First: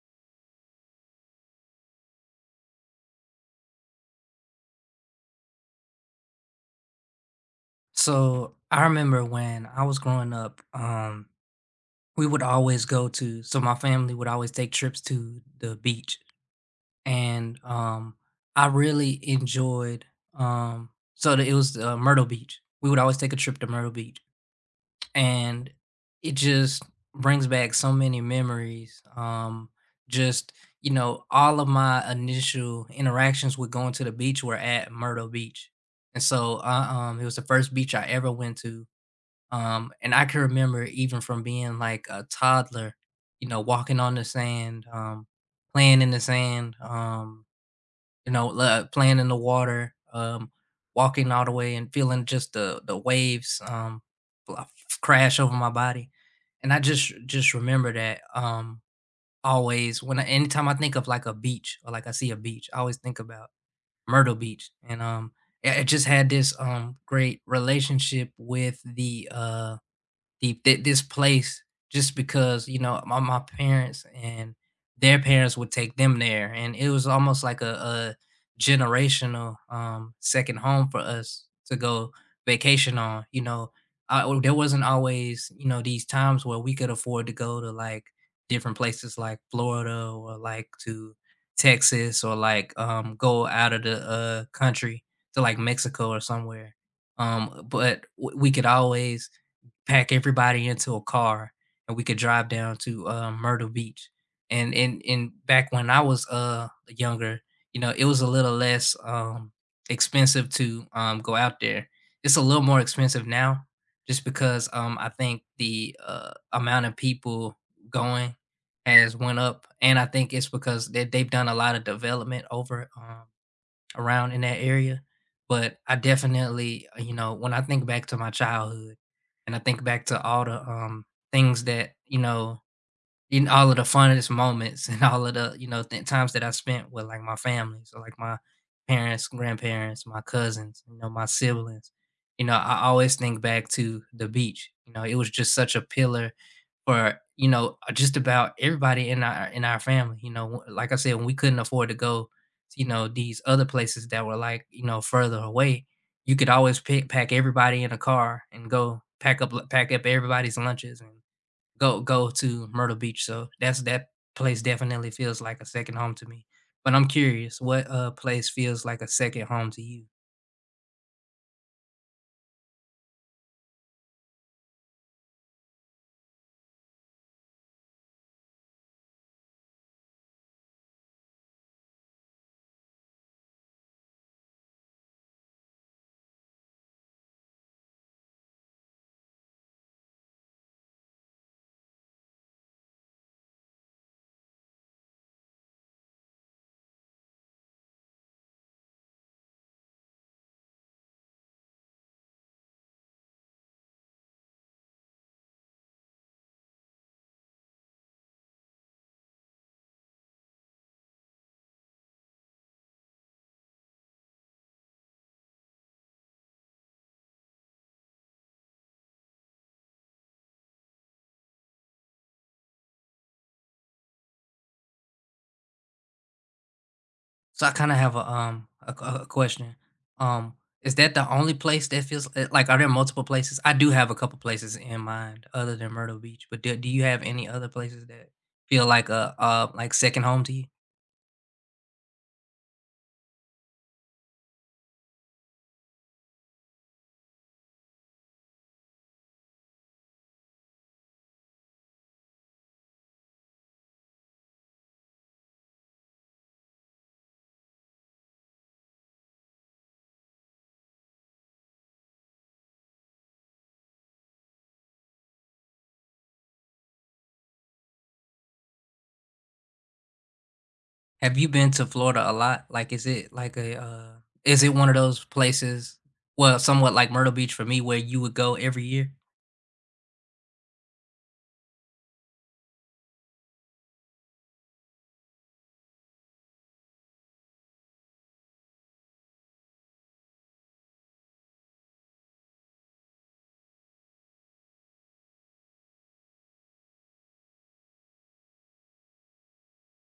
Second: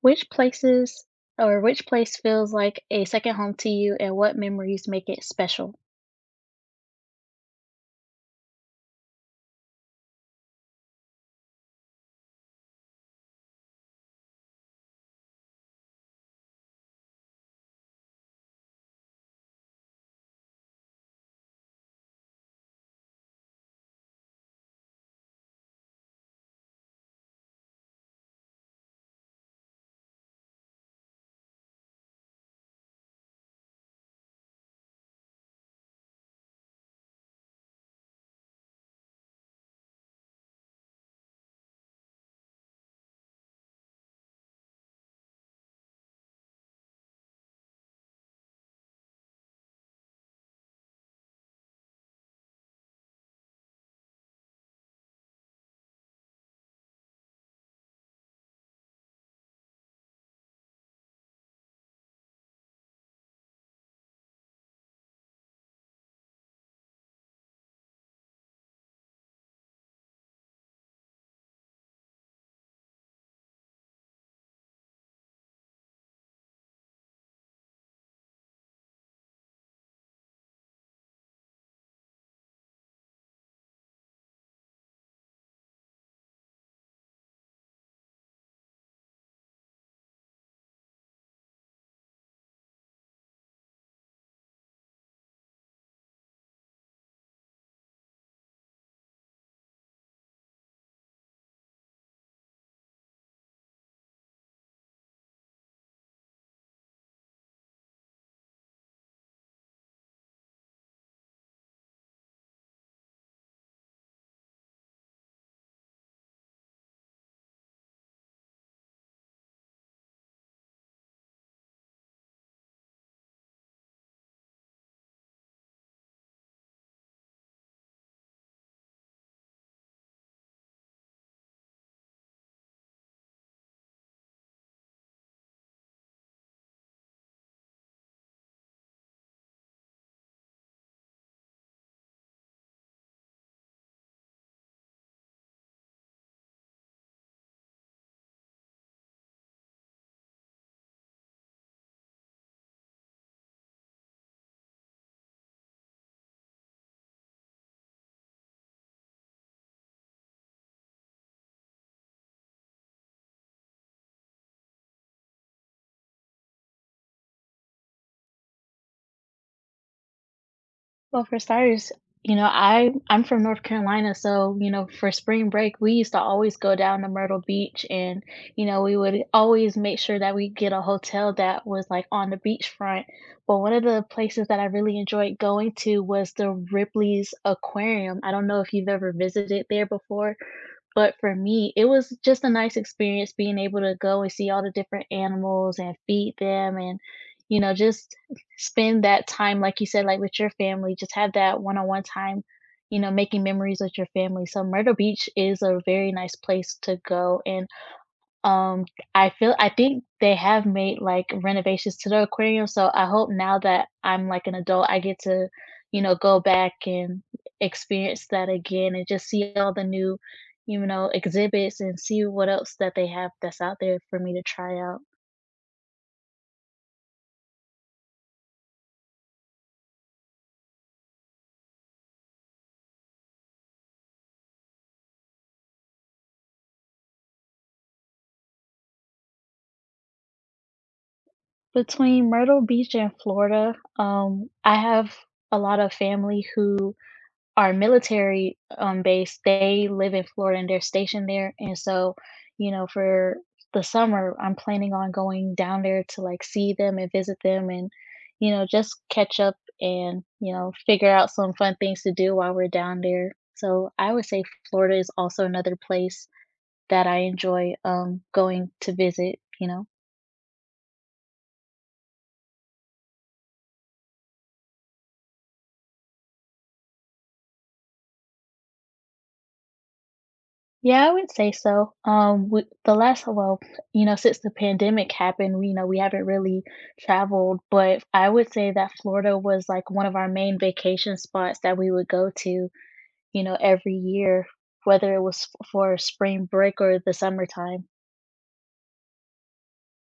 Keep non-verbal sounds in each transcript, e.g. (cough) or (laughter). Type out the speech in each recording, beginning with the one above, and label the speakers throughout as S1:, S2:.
S1: Which places or which place feels like a second home to you, and what memories make it special?
S2: So I remember when I was growing up, we would always go to, so my family would always take trips to the beach. And I really enjoyed, so that it was Myrtle Beach. We would always take a trip to Myrtle Beach. And it just brings back so many memories. Just, you know, all of my initial interactions with going to the beach were at Myrtle Beach. And so it was the first beach I ever went to and I can remember even from being like a toddler, you know, walking on the sand, playing in the sand, playing in the water, walking all the way and feeling just the waves fl- crash over my body. And I just remember that always when anytime I think of like a beach or like I see a beach, I always think about Myrtle Beach. And yeah, it just had this great relationship with the this place just because you know my parents and their parents would take them there, and it was almost like a generational second home for us to go vacation on, you know. There wasn't always, you know, these times where we could afford to go to like different places like Florida or like to Texas or like go out of the country to like Mexico or somewhere, but we could always pack everybody into a car and we could drive down to, Myrtle Beach. And back when I was, younger, you know, it was a little less, expensive to, go out there. It's a little more expensive now just because, I think the, amount of people going has went up, and I think it's because they've done a lot of development over, around in that area. But I definitely, you know, when I think back to my childhood and I think back to all the things that, you know, in all of the funnest moments (laughs) and all of the, you know, times that I spent with like my family. So like my parents, grandparents, my cousins, you know, my siblings. You know, I always think back to the beach. You know, it was just such a pillar for, you know, just about everybody in our family, you know, like I said, when we couldn't afford to go, you know, these other places that were like, you know, further away, you could always pack everybody in a car and go pack up everybody's lunches and go to Myrtle Beach. So that's that place definitely feels like a second home to me. But I'm curious, what place feels like a second home to you?
S1: Well, for starters, you know, I'm from North Carolina, so, you know, for spring break, we used to always go down to Myrtle Beach and, you know, we would always make sure that we get a hotel that was like on the beachfront. But one of the places that I really enjoyed going to was the Ripley's Aquarium. I don't know if you've ever visited there before, but for me, it was just a nice experience being able to go and see all the different animals and feed them and, you know, just spend that time, like you said, like with your family, just have that one on one time, you know, making memories with your family. So Myrtle Beach is a very nice place to go. And um I feel I think they have made like renovations to the aquarium. So I hope now that I'm like an adult I get to, you know, go back and experience that again and just see all the new, you know, exhibits and see what else that they have that's out there for me to try out.
S2: So I kinda have a q a question. Um, is that the only place that feels like, are there multiple places? I do have a couple places in mind other than Myrtle Beach, but do you have any other places that feel like a, like, second home to you?
S1: Between Myrtle Beach and Florida, I have a lot of family who are military, based. They live in Florida and they're stationed there, and so, you know, for the summer, I'm planning on going down there to, like, see them and visit them and, you know, just catch up and, you know, figure out some fun things to do while we're down there. So, I would say Florida is also another place that I enjoy, going to visit, you know?
S2: Have you been to Florida a lot? Like, is it like a, is it one of those places, well, somewhat like Myrtle Beach for me, where you would go every year?
S1: Yeah, I would say so. We, the last, well, you know, since the pandemic happened, you know, we haven't really traveled, but I would say that Florida was like one of our main vacation spots that we would go to, you know, every year, whether it was for spring break or the summertime.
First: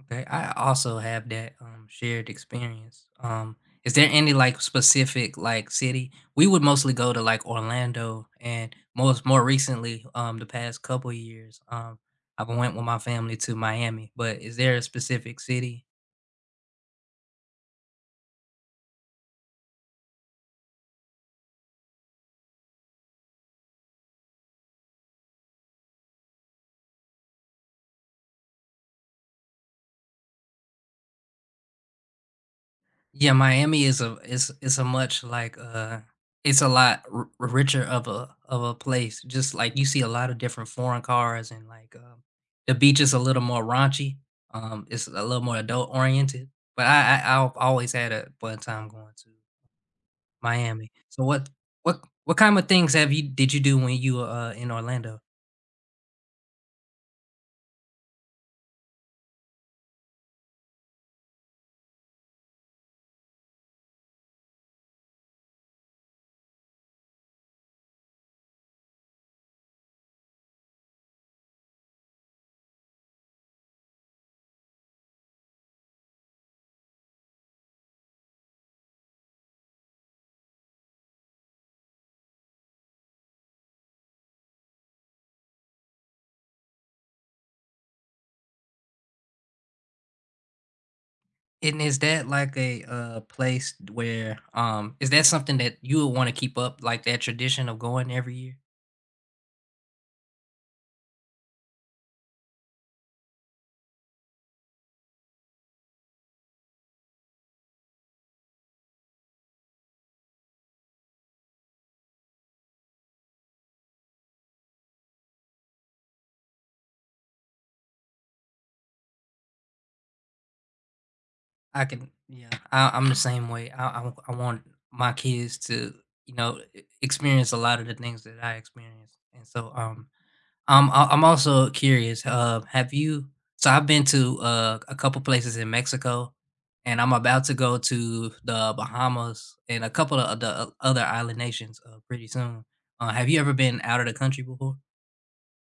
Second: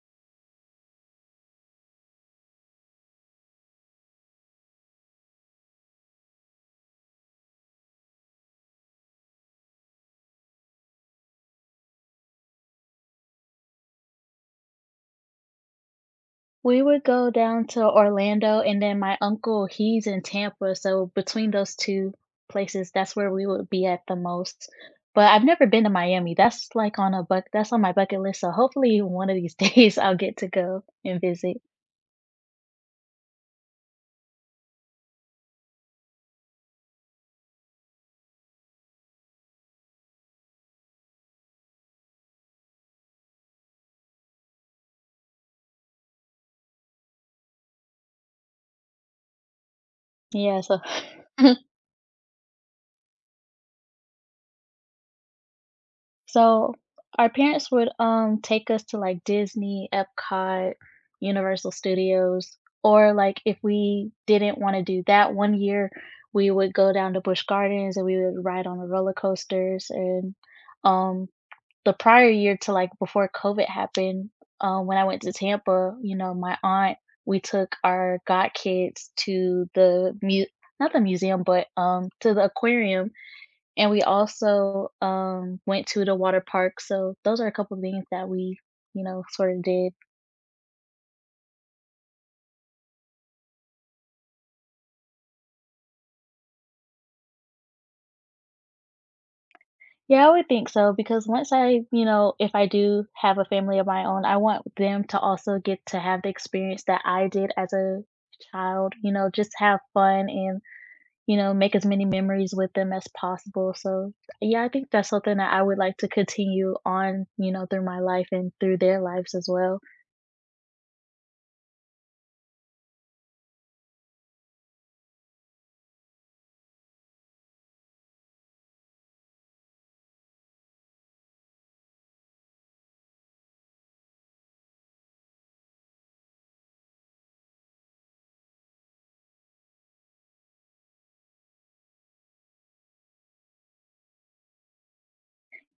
S2: Okay, I also have that shared experience. Is there any like specific like city? We would mostly go to like Orlando, and most more recently, the past couple years, I've went with my family to Miami. But is there a specific city.
S1: We would go down to Orlando, and then my uncle, he's in Tampa, so between those 2 places, that's where we would be at the most. But I've never been to Miami. That's, like, on a buck that's on my bucket list, so hopefully one of these (laughs) days I'll get to go and visit.
S2: Yeah, Miami is a is is a much like it's a lot richer of a place. Just like you see a lot of different foreign cars and like the beach is a little more raunchy. It's a little more adult oriented. But I've always had a fun time going to
S1: Yeah, so
S2: Miami. So
S1: (laughs)
S2: what kind of things have you did you do when you were in Orlando?
S1: So our parents would take us to like Disney, Epcot, Universal Studios, or like if we didn't want to do that one year, we would go down to Busch Gardens and we would ride on the roller coasters. And um the prior year to like before COVID happened, when I went to Tampa, you know, my aunt we took our godkids to the not the museum, but to the aquarium and we also, went to the water park, so those are a couple of things that we, you know, sort of did.
S2: And is that like a place where is that something that you would want to keep up like that tradition of going every year?
S1: Yeah, I would think so because once I you know, if I do have a family of my own, I want them to also get to have the experience that I did as a child, you know, just have fun and, you know, make as many memories with them as possible. So, yeah, I think that's something that I would like to continue on, you know, through my life and through their lives as well.
S2: I can, yeah, I'm the same way. I want my kids to, you know, experience a lot of the things that I experienced. And so, I'm also curious. Have you? So I've been to a couple places in Mexico, and I'm about to go to the Bahamas and a couple of the other island nations pretty soon. Have you ever been out of the country before?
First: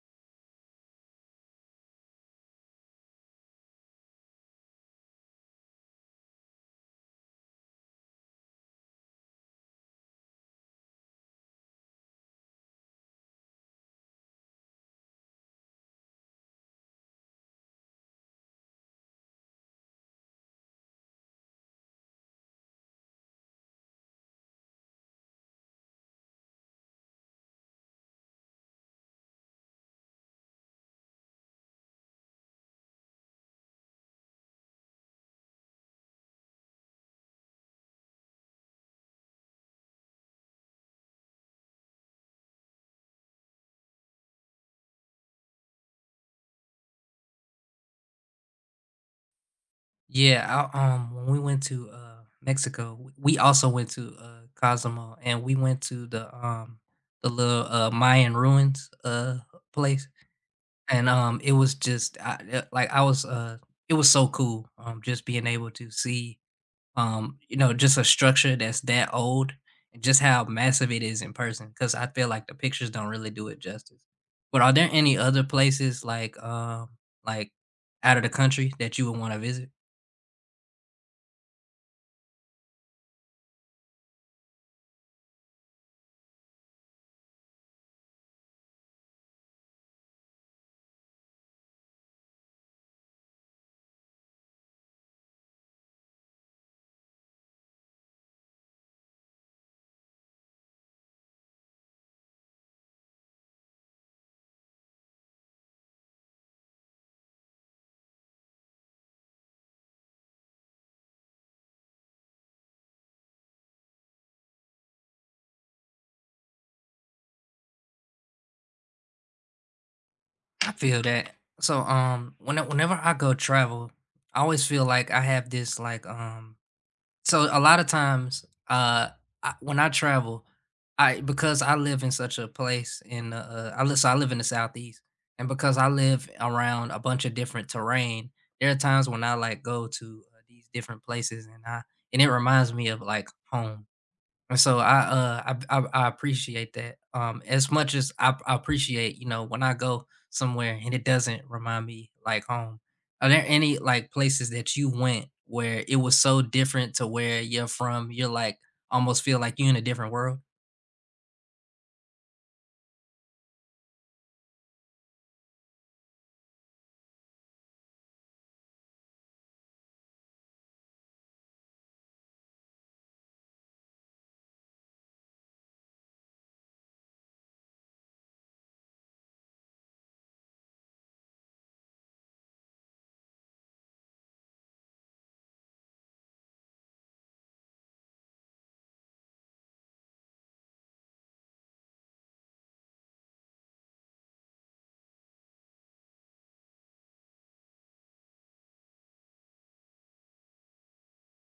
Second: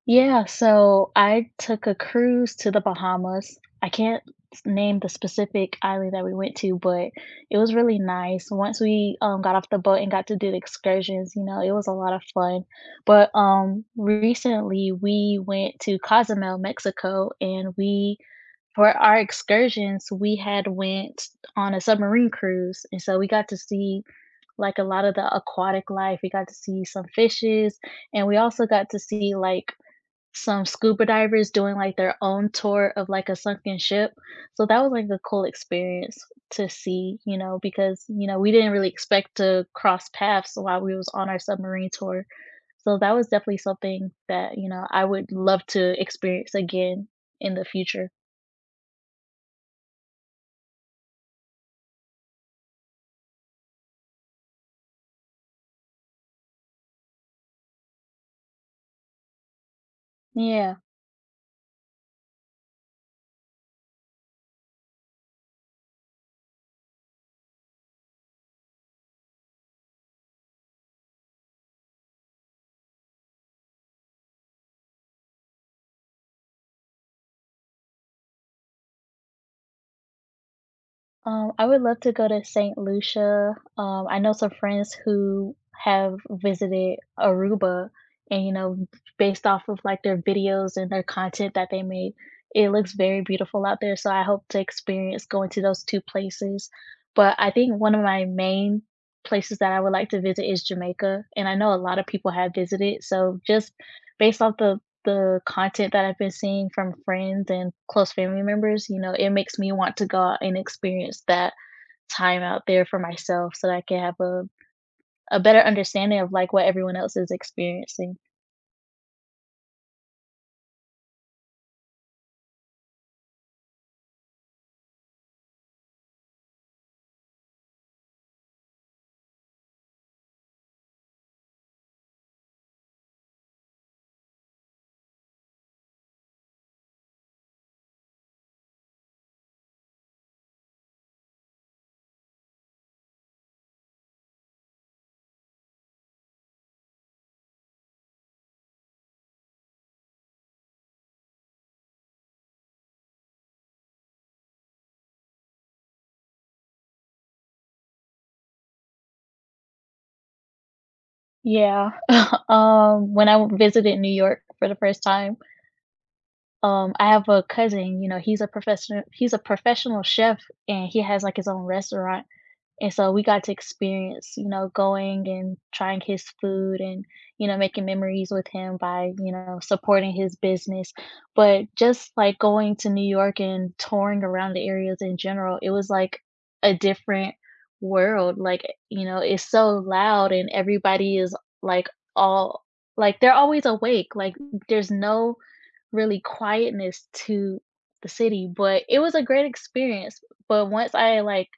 S1: Yeah, so I took a cruise to the Bahamas. I can't name the specific island that we went to, but it was really nice. Once we got off the boat and got to do the excursions, you know, it was a lot of fun. But recently we went to Cozumel, Mexico, and we for our excursions we had went on a submarine cruise, and so we got to see like a lot of the aquatic life. We got to see some fishes, and we also got to see like some scuba divers doing, like, their own tour of, like, a sunken ship. So that was, like, a cool experience to see, you know, because, you know, we didn't really expect to cross paths while we was on our submarine tour. So that was definitely something that, you know, I would love to experience again in the future.
S2: Yeah, when we went to Mexico, we also went to Cozumel, and we went to the little Mayan ruins place,
S1: Yeah.
S2: and it was just like I was it was so cool, just being able to see, you know, just a structure that's that old and just how massive it is in person because I feel like the pictures don't really do it justice. But are there any other places like out of the country that you would want to visit?
S1: I would love to go to Saint Lucia. I know some friends who have visited Aruba, and you know, based off of like their videos and their content that they made, it looks very beautiful out there. So I hope to experience going to those two places. But I think one of my main places that I would like to visit is Jamaica, and I know a lot of people have visited. So just based off the content that I've been seeing from friends and close family members, you know, it makes me want to go out and experience that time out there for myself so that I can have a better understanding of like what everyone else is experiencing.
S2: I feel that. So when whenever I go travel, I always feel like I have this like so a lot of times when I travel, I because I live in such a place in I live in the southeast, and because I live around a bunch of different terrain, there are times when I like go to, these different places and I and it reminds me of like home, and so I I appreciate that. As much as I appreciate, you know, when I go somewhere and it doesn't remind me like home. Are there any like places that you went where it was so different to where you're from? You're like almost feel like you're in a different world.
S1: Yeah. (laughs) When I visited New York for the first time, I have a cousin, you know, he's a professional chef and he has like his own restaurant. And so we got to experience, you know, going and trying his food and, you know, making memories with him by, you know, supporting his business. But just like going to New York and touring around the areas in general, it was like a different world. Like, you know, it's so loud and everybody is like all like they're always awake. Like there's no really quietness to the city, but it was a great experience. But once I like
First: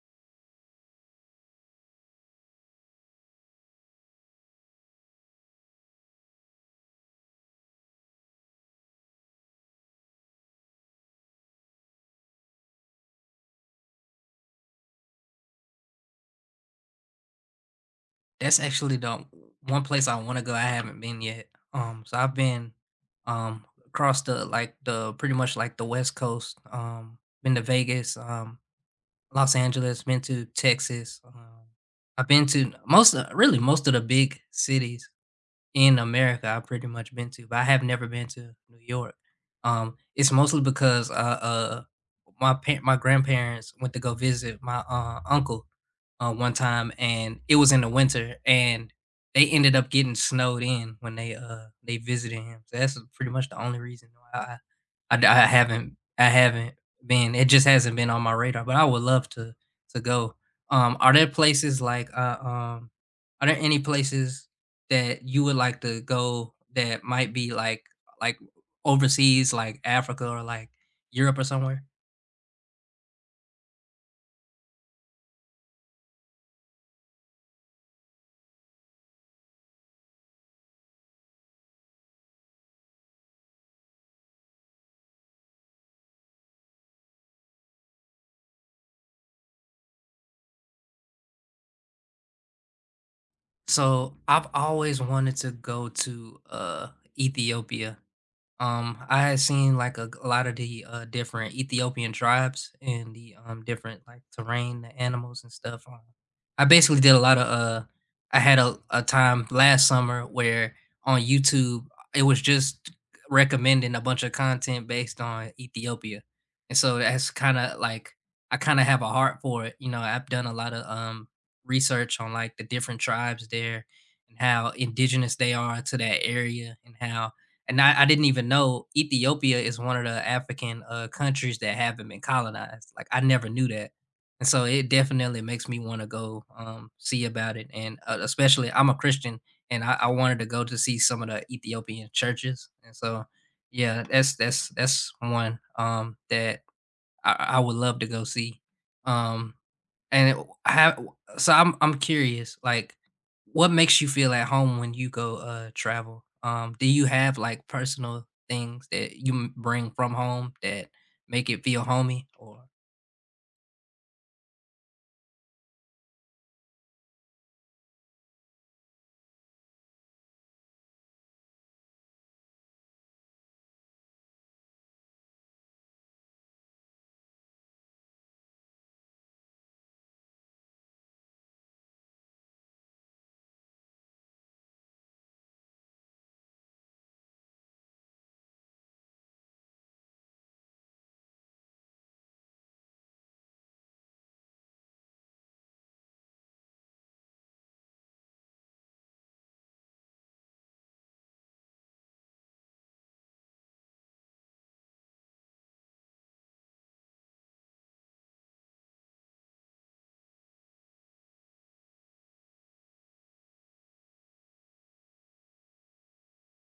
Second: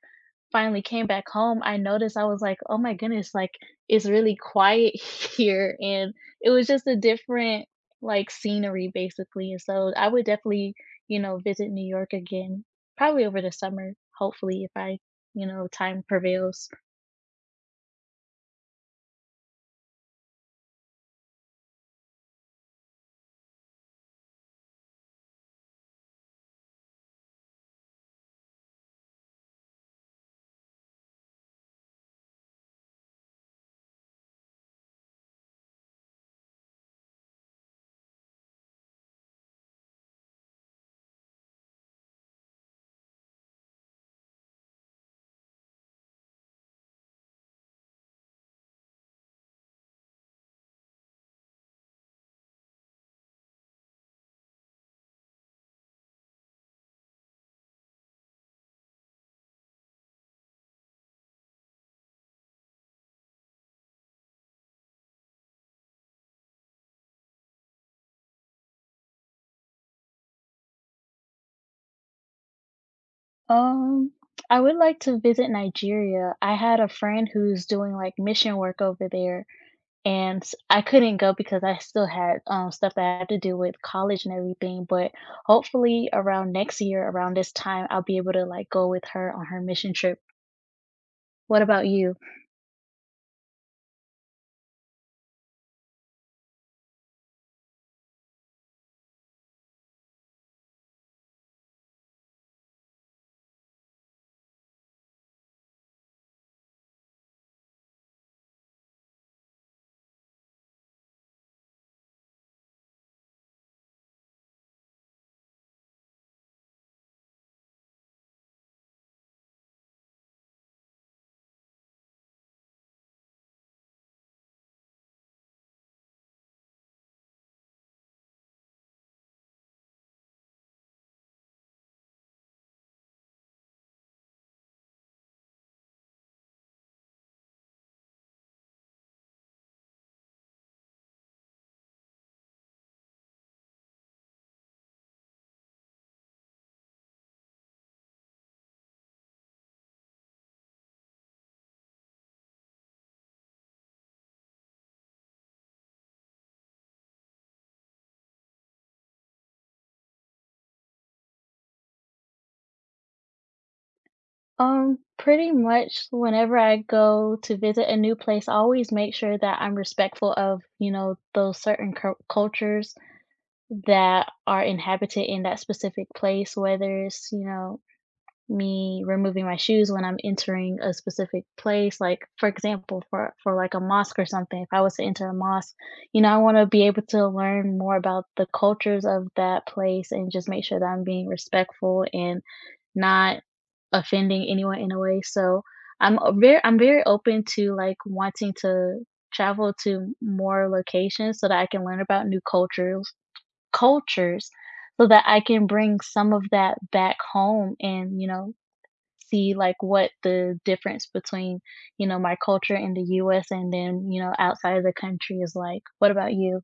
S1: finally came back home, I noticed I was like, "Oh my goodness, like, it's really quiet (laughs) here," and it was just a different, like, scenery, basically, and so I would definitely, you know, visit New York again, probably over the summer, hopefully, if I you know, time prevails.
S2: That's actually the one place I want to go. I haven't been yet. So I've been across the like the pretty much like the west coast. Um, been to Vegas. Um, Los Angeles, been to Texas. I've been to most of, really most of the big cities in America I've pretty much been to, but I have never been to New York. It's mostly because my grandparents went to go visit my uncle one time, and it was in the winter, and they ended up getting snowed in when they visited him. So that's pretty much the only reason why I haven't been. It just hasn't been on my radar, but I would love to go. Are there places like are there any places that you would like to go that might be like overseas, like Africa or like Europe or somewhere?
S1: Um, I would like to visit Nigeria. I had a friend who's doing, like, mission work over there. And s I couldn't go because I still had, stuff that I had to do with college and everything, but hopefully around next year, around this time, I'll be able to, like, go with her on her mission trip. What about you?
S2: So I've always wanted to go to Ethiopia. I had seen like a lot of the different Ethiopian tribes and the different like terrain, the animals and stuff. I basically did a lot of. I had a time last summer where on YouTube it was just recommending a bunch of content based on Ethiopia, and so that's kind of like I kind of have a heart for it. You know, I've done a lot of, research on like the different tribes there and how indigenous they are to that area, and how and I didn't even know Ethiopia is one of the African countries that haven't been colonized. Like I never knew that, and so it definitely makes me want to go see about it. And especially, I'm a Christian, and I wanted to go to see some of the Ethiopian churches. And so, yeah, that's that's one that I would love to go see. Um, and it have so I'm curious, like, what makes you feel at home when you go, travel? Do you have, like, personal things that you m bring from home that make it feel homey or.
S1: Pretty much whenever I go to visit a new place, I always make sure that I'm respectful of, you know, those certain cultures that are inhabited in that specific place, whether it's, you know, me removing my shoes when I'm entering a specific place, like, for example, for, like, a mosque or something, if I was to enter a mosque, you know, I wanna be able to learn more about the cultures of that place and just make sure that I'm being respectful and not offending anyone in a way, so I'm very open to, like, wanting to travel to more locations so that I can learn about new cultures so that I can bring some of that back home and, you know, see like what the difference between, you know, my culture in the US and then, you know, outside of the country is like. What about you?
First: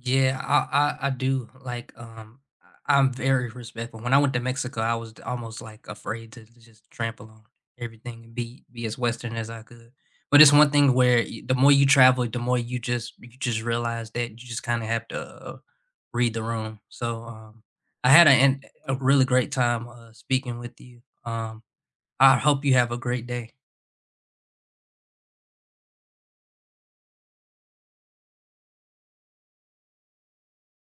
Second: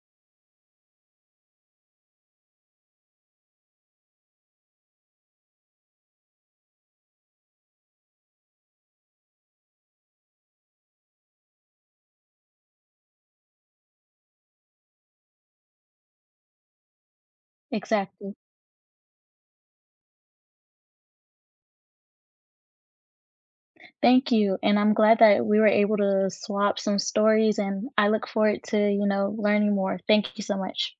S2: Yeah, I do, like, I'm very respectful. When I went to Mexico, I was almost, like, afraid to just trample on everything and be as Western as I could. But it's one thing where y the more you travel, the more you just realize that you just kinda have to, read the room. So, I had a
S1: Exactly.
S2: an a really great time, speaking with you. I hope you have a great day.
S1: Thank you. And I'm glad that we were able to swap some stories and I look forward to, you know, learning more. Thank you so much.